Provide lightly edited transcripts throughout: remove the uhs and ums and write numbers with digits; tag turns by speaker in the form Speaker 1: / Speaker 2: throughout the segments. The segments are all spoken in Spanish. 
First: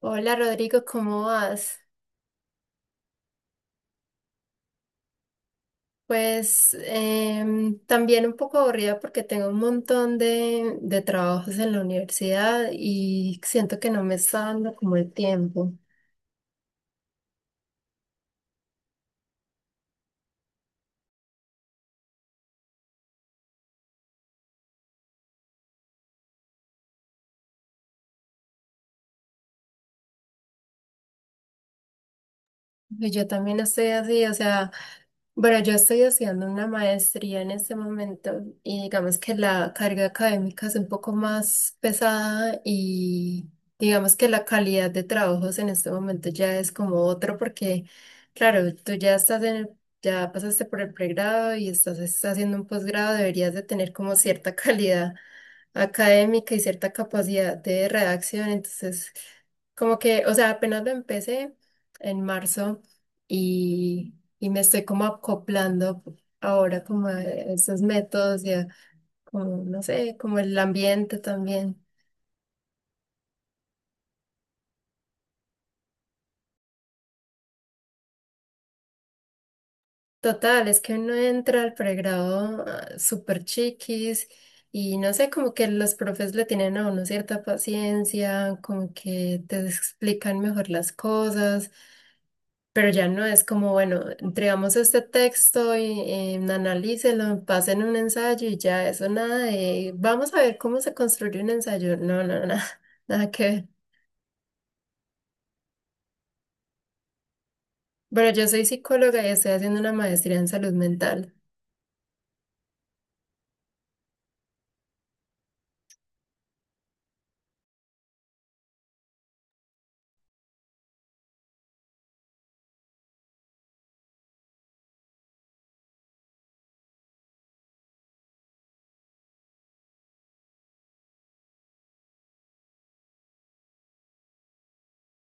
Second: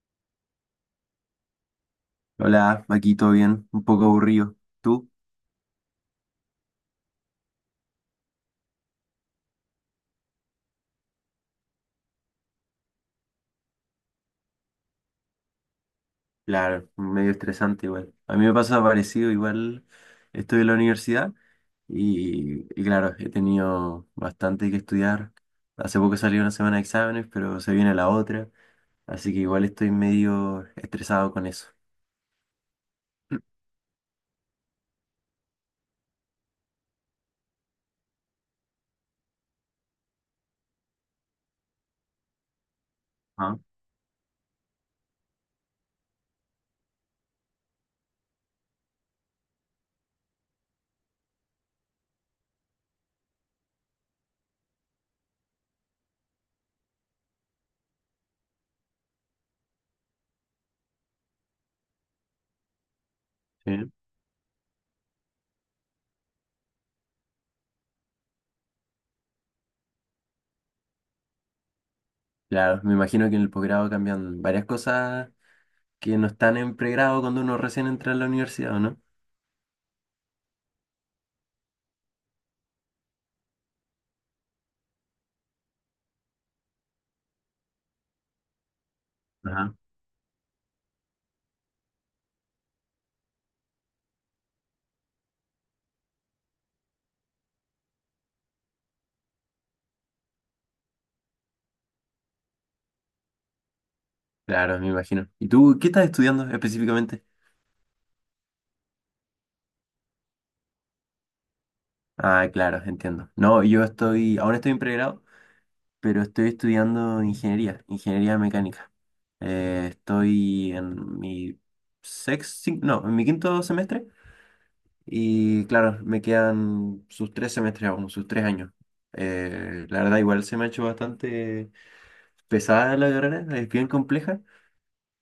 Speaker 1: Hola Rodrigo, ¿cómo vas?
Speaker 2: Hola, aquí todo bien, un poco aburrido. ¿Tú?
Speaker 1: También un poco aburrida porque tengo un montón de trabajos en la universidad y siento que no me está dando como el tiempo.
Speaker 2: Claro, medio estresante igual. A mí me pasa parecido, igual estoy en la universidad y claro, he tenido bastante que estudiar. Hace poco salió una semana de exámenes, pero se viene la otra, así que igual estoy medio estresado con eso.
Speaker 1: Y yo también estoy así, o sea... Bueno, yo estoy haciendo una maestría en este momento y digamos que la carga académica es un poco más pesada y
Speaker 2: Ah,
Speaker 1: digamos que la calidad de trabajos en este momento ya es como otro porque, claro, tú ya estás en el- ya pasaste por el pregrado y estás haciendo un posgrado, deberías de tener como cierta calidad académica y cierta capacidad de redacción, entonces como que, o sea, apenas lo empecé en marzo.
Speaker 2: sí.
Speaker 1: Y y me estoy como acoplando ahora como a esos métodos y a como, no sé, como el ambiente también.
Speaker 2: Claro, me imagino que en el posgrado cambian varias cosas que no están en pregrado cuando uno recién entra a la universidad, ¿o no?
Speaker 1: Total, es que uno entra al pregrado ah, súper chiquis y no sé, como que los profes le tienen a uno cierta paciencia, como que te
Speaker 2: Ajá.
Speaker 1: explican mejor las cosas. Pero ya no es como, bueno, entregamos este texto y analícelo, pasen un ensayo y ya eso, nada de, vamos a ver cómo se construye un ensayo. No, no, nada, nada que ver.
Speaker 2: Claro, me imagino. ¿Y tú qué estás estudiando específicamente?
Speaker 1: Bueno, yo soy psicóloga y estoy haciendo una maestría en salud mental.
Speaker 2: Ah, claro, entiendo. No, yo estoy, ahora estoy en pregrado, pero estoy estudiando ingeniería, ingeniería mecánica. Estoy en mi sexto, no, en mi quinto semestre y claro, me quedan sus tres semestres aún, sus tres años. La verdad, igual se me ha hecho bastante pesada la carrera, es bien compleja,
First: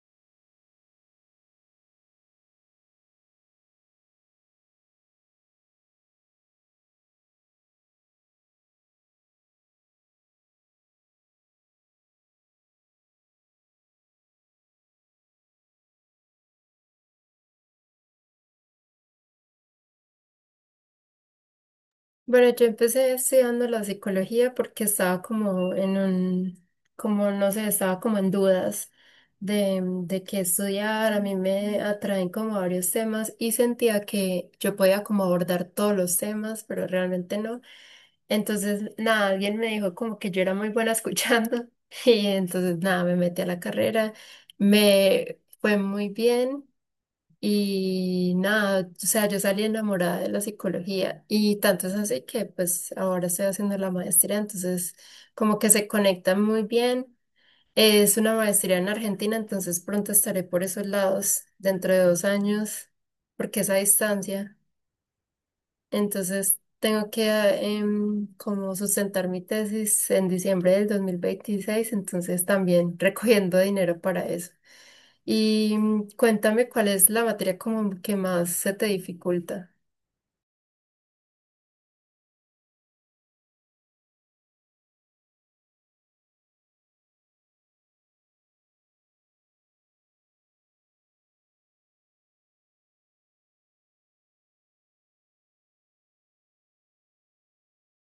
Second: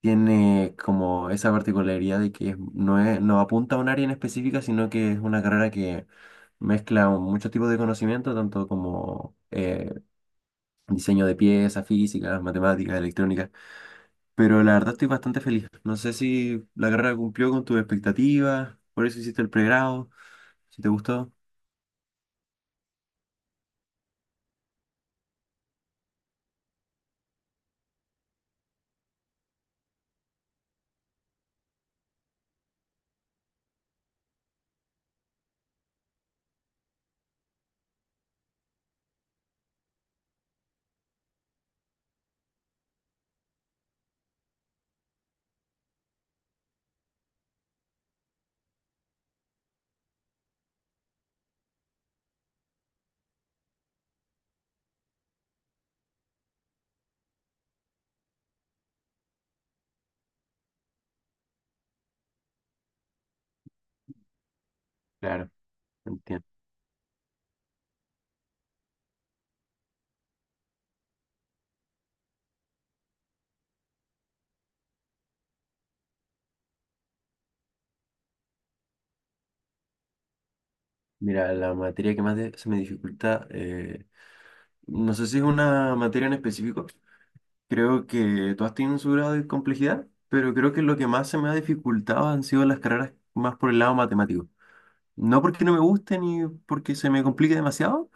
Speaker 2: tiene como esa particularidad de que es, no apunta a un área en específica, sino que es una carrera que mezcla muchos tipos de conocimiento, tanto como diseño de piezas, física, matemáticas, electrónica. Pero la verdad estoy bastante feliz. No sé si la carrera cumplió con tus expectativas, por eso hiciste el pregrado, si te gustó.
Speaker 1: Bueno, yo empecé estudiando la psicología porque estaba como en un, como no sé, estaba como en dudas de qué estudiar. A mí me atraen como varios temas y sentía que yo podía como abordar todos los temas, pero realmente no. Entonces, nada, alguien me dijo como que yo era muy buena escuchando y entonces, nada, me metí a la carrera. Me fue muy bien. Y nada, o sea, yo salí enamorada de la psicología y tanto es así que pues ahora estoy haciendo la maestría, entonces como que se conectan muy bien. Es una maestría en Argentina, entonces pronto estaré por esos lados dentro de 2 años, porque es a distancia.
Speaker 2: Claro, entiendo.
Speaker 1: Entonces tengo que como sustentar mi tesis en diciembre del 2026, entonces también recogiendo dinero para eso. Y cuéntame cuál es la materia como que más se te dificulta.
Speaker 2: Mira, la materia que más de- se me dificulta, no sé si es una materia en específico. Creo que todas tienen su grado de complejidad, pero creo que lo que más se me ha dificultado han sido las carreras más por el lado matemático. No porque no me gusten ni porque se me complique demasiado,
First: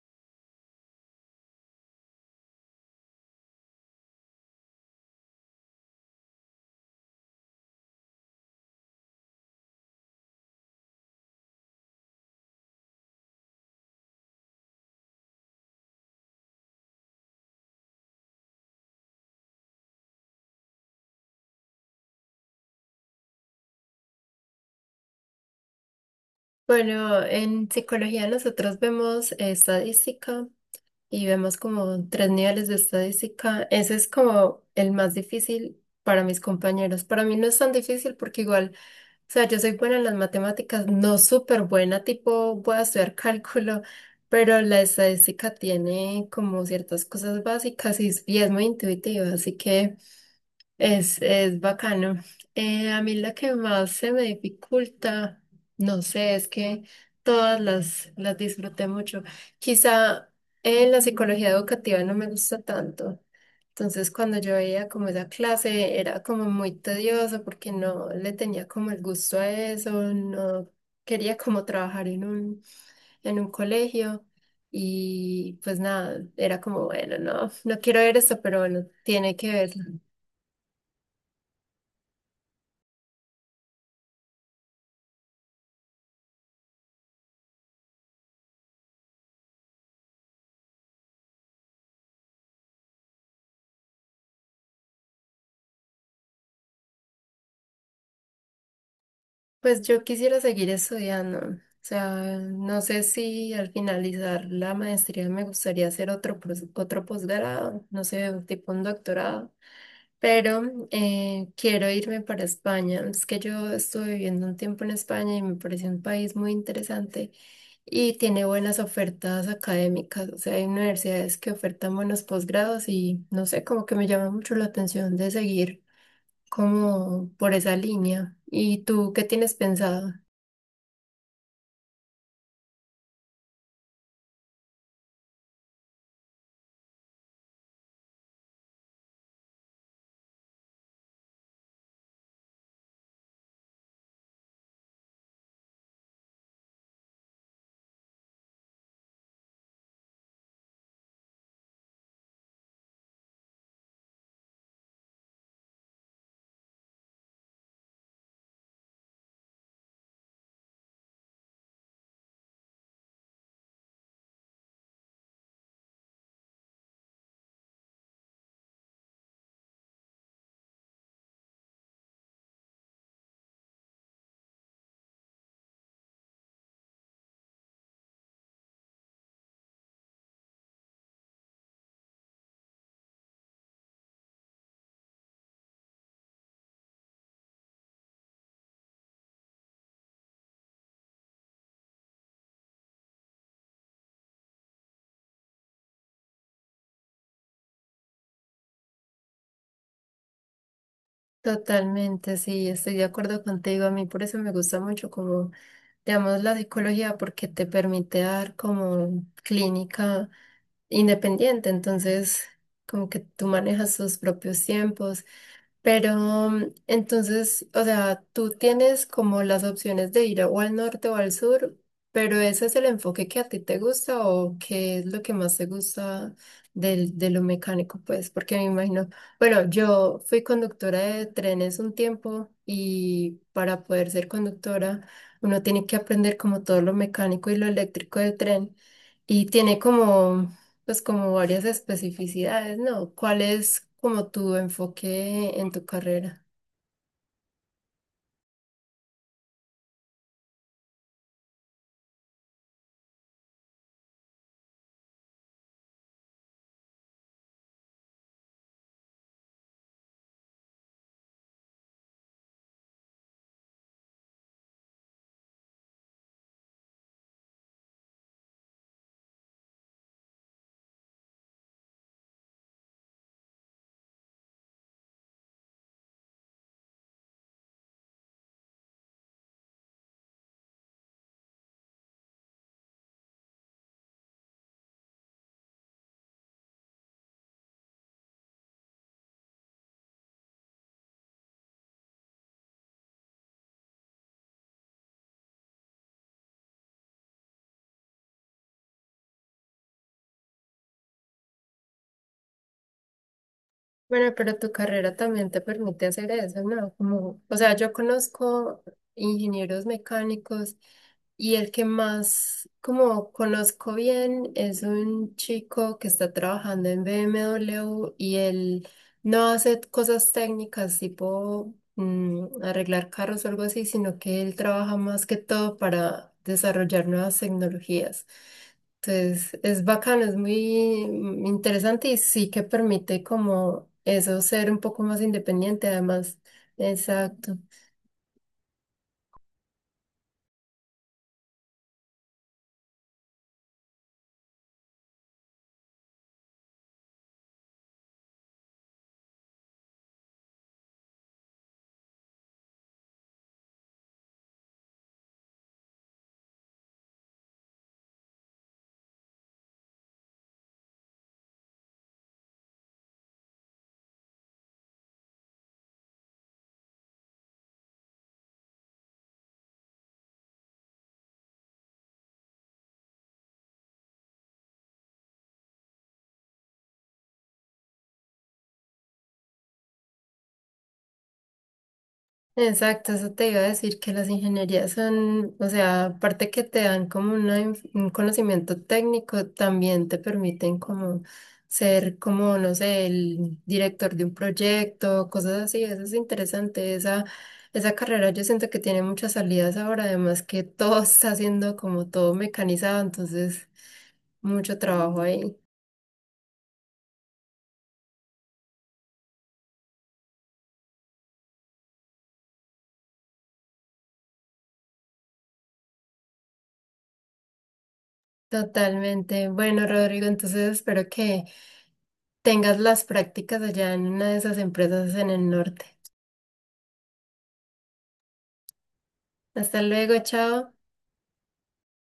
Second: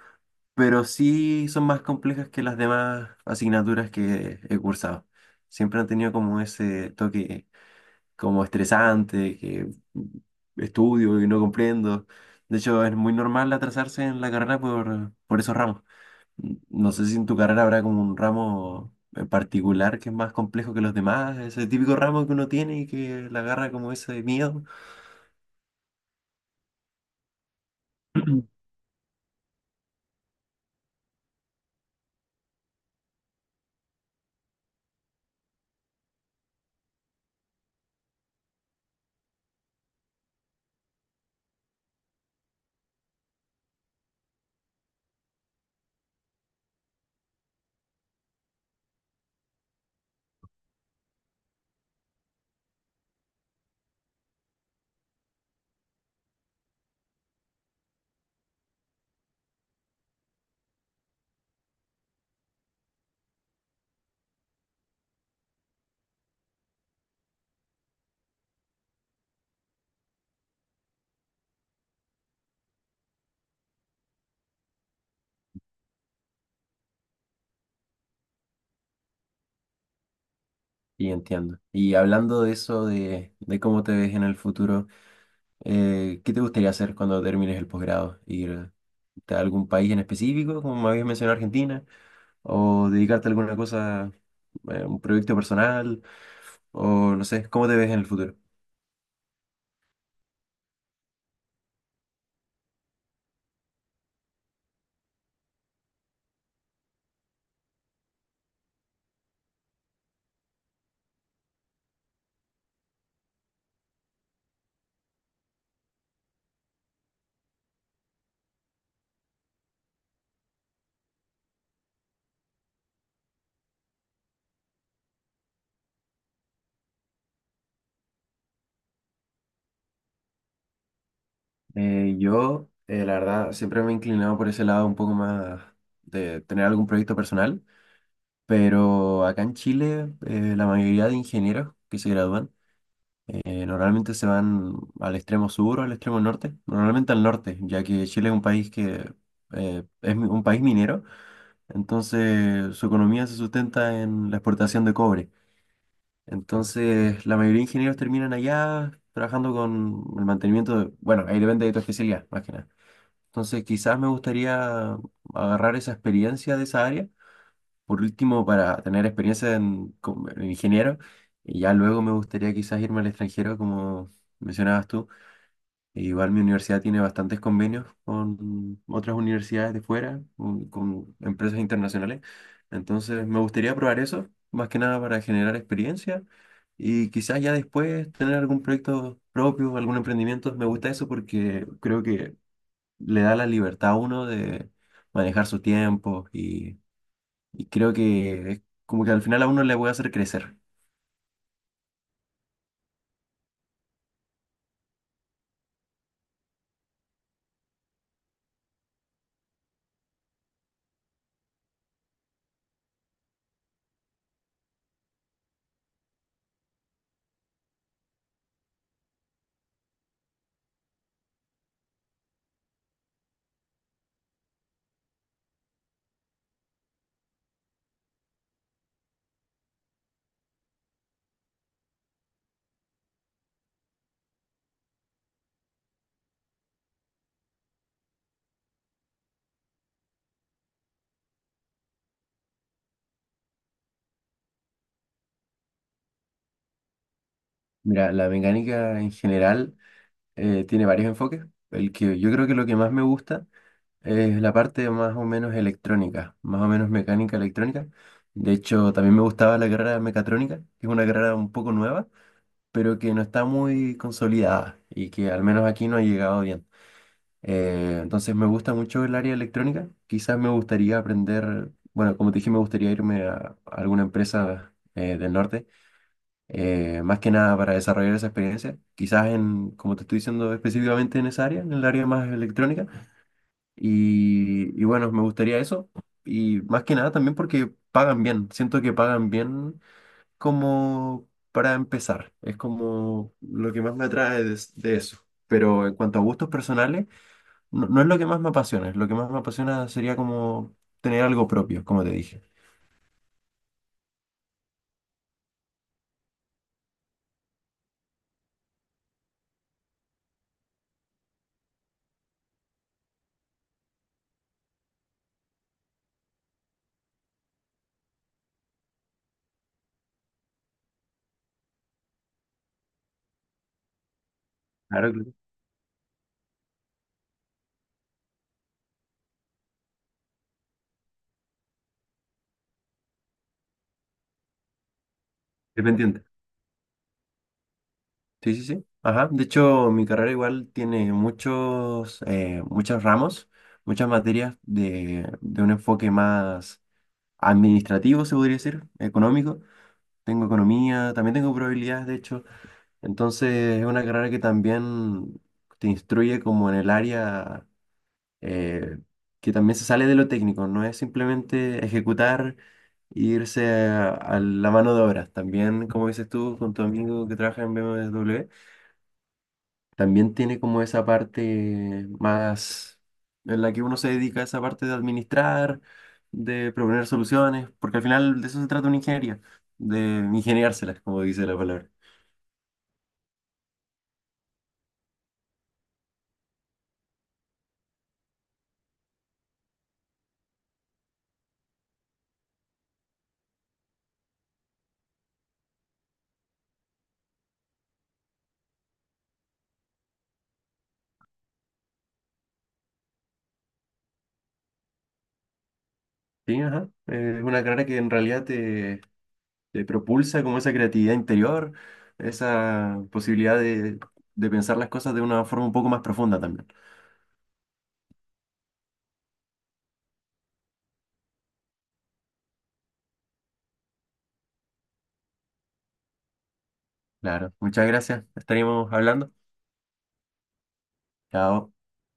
Speaker 2: pero sí son más complejas que las demás asignaturas que he cursado. Siempre han tenido como ese toque como estresante, que estudio y no comprendo. De hecho, es muy normal atrasarse en la carrera por esos ramos. No sé si en tu carrera habrá como un ramo en particular que es más complejo que los demás, ese típico ramo que uno tiene y que le agarra como ese miedo.
Speaker 1: Bueno, en psicología nosotros vemos estadística y vemos como 3 niveles de estadística. Ese es como el más difícil para mis compañeros. Para mí no es tan difícil porque igual, o sea, yo soy buena en las matemáticas, no súper buena, tipo voy a estudiar cálculo, pero la estadística tiene como ciertas cosas básicas y es muy intuitiva, así que... es bacano. A mí la que más se me dificulta, no sé, es que todas las disfruté mucho. Quizá en la psicología educativa no me gusta tanto. Entonces, cuando yo veía como esa clase, era como muy tedioso porque no le tenía como el gusto a eso, no quería como trabajar en un colegio. Y pues nada, era como, bueno, no, no quiero ver esto, pero bueno, tiene que verse.
Speaker 2: Y entiendo. Y hablando de eso, de cómo te ves en el futuro, ¿qué te gustaría hacer cuando termines el posgrado? ¿Ir a algún país en específico, como me habías mencionado Argentina? ¿O dedicarte a alguna cosa, un proyecto personal? ¿O no sé, cómo te ves en el futuro?
Speaker 1: Pues yo quisiera seguir estudiando. O sea, no sé si al finalizar la maestría me gustaría hacer otro posgrado, no sé, tipo un doctorado, pero quiero irme para España. Es que yo estuve viviendo un tiempo en España y me pareció un país muy interesante y tiene buenas ofertas académicas. O sea, hay universidades que ofertan buenos posgrados y no sé, como que me llama mucho la atención de seguir como por esa línea. ¿Y tú qué tienes pensado?
Speaker 2: Yo, la verdad, siempre me he inclinado por ese lado un poco más de tener algún proyecto personal, pero acá en Chile, la mayoría de ingenieros que se gradúan normalmente se van al extremo sur o al extremo norte, normalmente al norte, ya que Chile es un país que es mi- un país minero, entonces su economía se sustenta en la exportación de cobre. Entonces, la mayoría de ingenieros terminan allá trabajando con el mantenimiento de, bueno, ahí depende de tu especialidad, más que nada. Entonces, quizás me gustaría agarrar esa experiencia de esa área, por último, para tener experiencia en, como en ingeniero, y ya luego me gustaría quizás irme al extranjero, como mencionabas tú. E igual mi universidad tiene bastantes convenios con otras universidades de fuera, con empresas internacionales. Entonces, me gustaría probar eso, más que nada para generar experiencia y quizás ya después tener algún proyecto propio, algún emprendimiento. Me gusta eso porque creo que le da la libertad a uno de manejar su tiempo y creo que es como que al final a uno le puede hacer crecer.
Speaker 1: Totalmente, sí, estoy de acuerdo contigo. A mí por eso me gusta mucho como, digamos, la psicología porque te permite dar como clínica independiente. Entonces, como que tú manejas tus propios tiempos pero entonces, o sea, tú tienes como las opciones de ir o al norte o al sur, pero ese es el enfoque que a ti te gusta o qué es lo que más te gusta de lo mecánico, pues, porque me imagino, bueno, yo fui conductora de trenes un tiempo y para poder ser conductora uno tiene que aprender como todo lo mecánico y lo eléctrico del tren y tiene como pues como varias especificidades, ¿no? ¿Cuál es como tu enfoque en tu carrera?
Speaker 2: Mira, la mecánica en general tiene varios enfoques. El que yo creo que lo que más me gusta es la parte más o menos electrónica, más o menos mecánica electrónica. De hecho, también me gustaba la carrera de mecatrónica, que es una carrera un poco nueva, pero que no está muy consolidada y que al menos aquí no ha llegado bien. Entonces me gusta mucho el área electrónica. Quizás me gustaría aprender, bueno, como te dije, me gustaría irme a alguna empresa del norte, más que nada para desarrollar esa experiencia. Quizás en, como te estoy diciendo, específicamente en esa área, en el área más electrónica. Y bueno, me gustaría eso. Y más que nada también porque pagan bien. Siento que pagan bien como para empezar. Es como lo que más me atrae de eso. Pero en cuanto a gustos personales, no, no es lo que más me apasiona, lo que más me apasiona sería como tener algo propio, como te dije.
Speaker 1: Bueno, pero tu carrera también te permite hacer eso, ¿no? Como, o sea, yo conozco ingenieros mecánicos y el que más como conozco bien es un chico que está trabajando en BMW y él no hace cosas técnicas tipo arreglar carros o algo así, sino que él trabaja
Speaker 2: Claro,
Speaker 1: más
Speaker 2: claro.
Speaker 1: que todo para desarrollar nuevas tecnologías. Entonces, es bacano, es muy interesante y sí que permite como eso ser un poco más independiente
Speaker 2: Dependiente.
Speaker 1: además. Exacto.
Speaker 2: Sí, sí, sí. Ajá. De hecho, mi carrera igual tiene muchos, muchos ramos, muchas materias de un enfoque más administrativo, se podría decir, económico. Tengo economía, también tengo probabilidades, de hecho. Entonces, es una carrera que también te instruye como en el área. eh, que también se sale de lo técnico, no es simplemente ejecutar e irse a la mano de obra. También, como dices tú, con tu amigo que trabaja en BMW, también tiene como esa parte más en la que uno se dedica a esa parte de administrar, de proponer soluciones, porque al final de eso se trata una ingeniería, de ingeniárselas, como dice la palabra.
Speaker 1: Exacto, eso te iba a decir que las ingenierías son, o sea, aparte que te dan como un conocimiento técnico, también te permiten como ser como, no sé, el director de un proyecto, cosas así, eso es interesante, esa carrera yo siento que tiene muchas salidas ahora, además que todo está siendo como todo mecanizado, entonces mucho trabajo ahí.
Speaker 2: Sí, ajá. Es una carrera que en realidad te propulsa como esa creatividad interior, esa posibilidad de pensar las cosas de una forma un poco más profunda también.
Speaker 1: Totalmente. Bueno, Rodrigo, entonces espero que tengas las prácticas allá en una de esas empresas en el norte.
Speaker 2: Claro, muchas gracias. Estaremos hablando.
Speaker 1: Hasta luego, chao.
Speaker 2: Chao.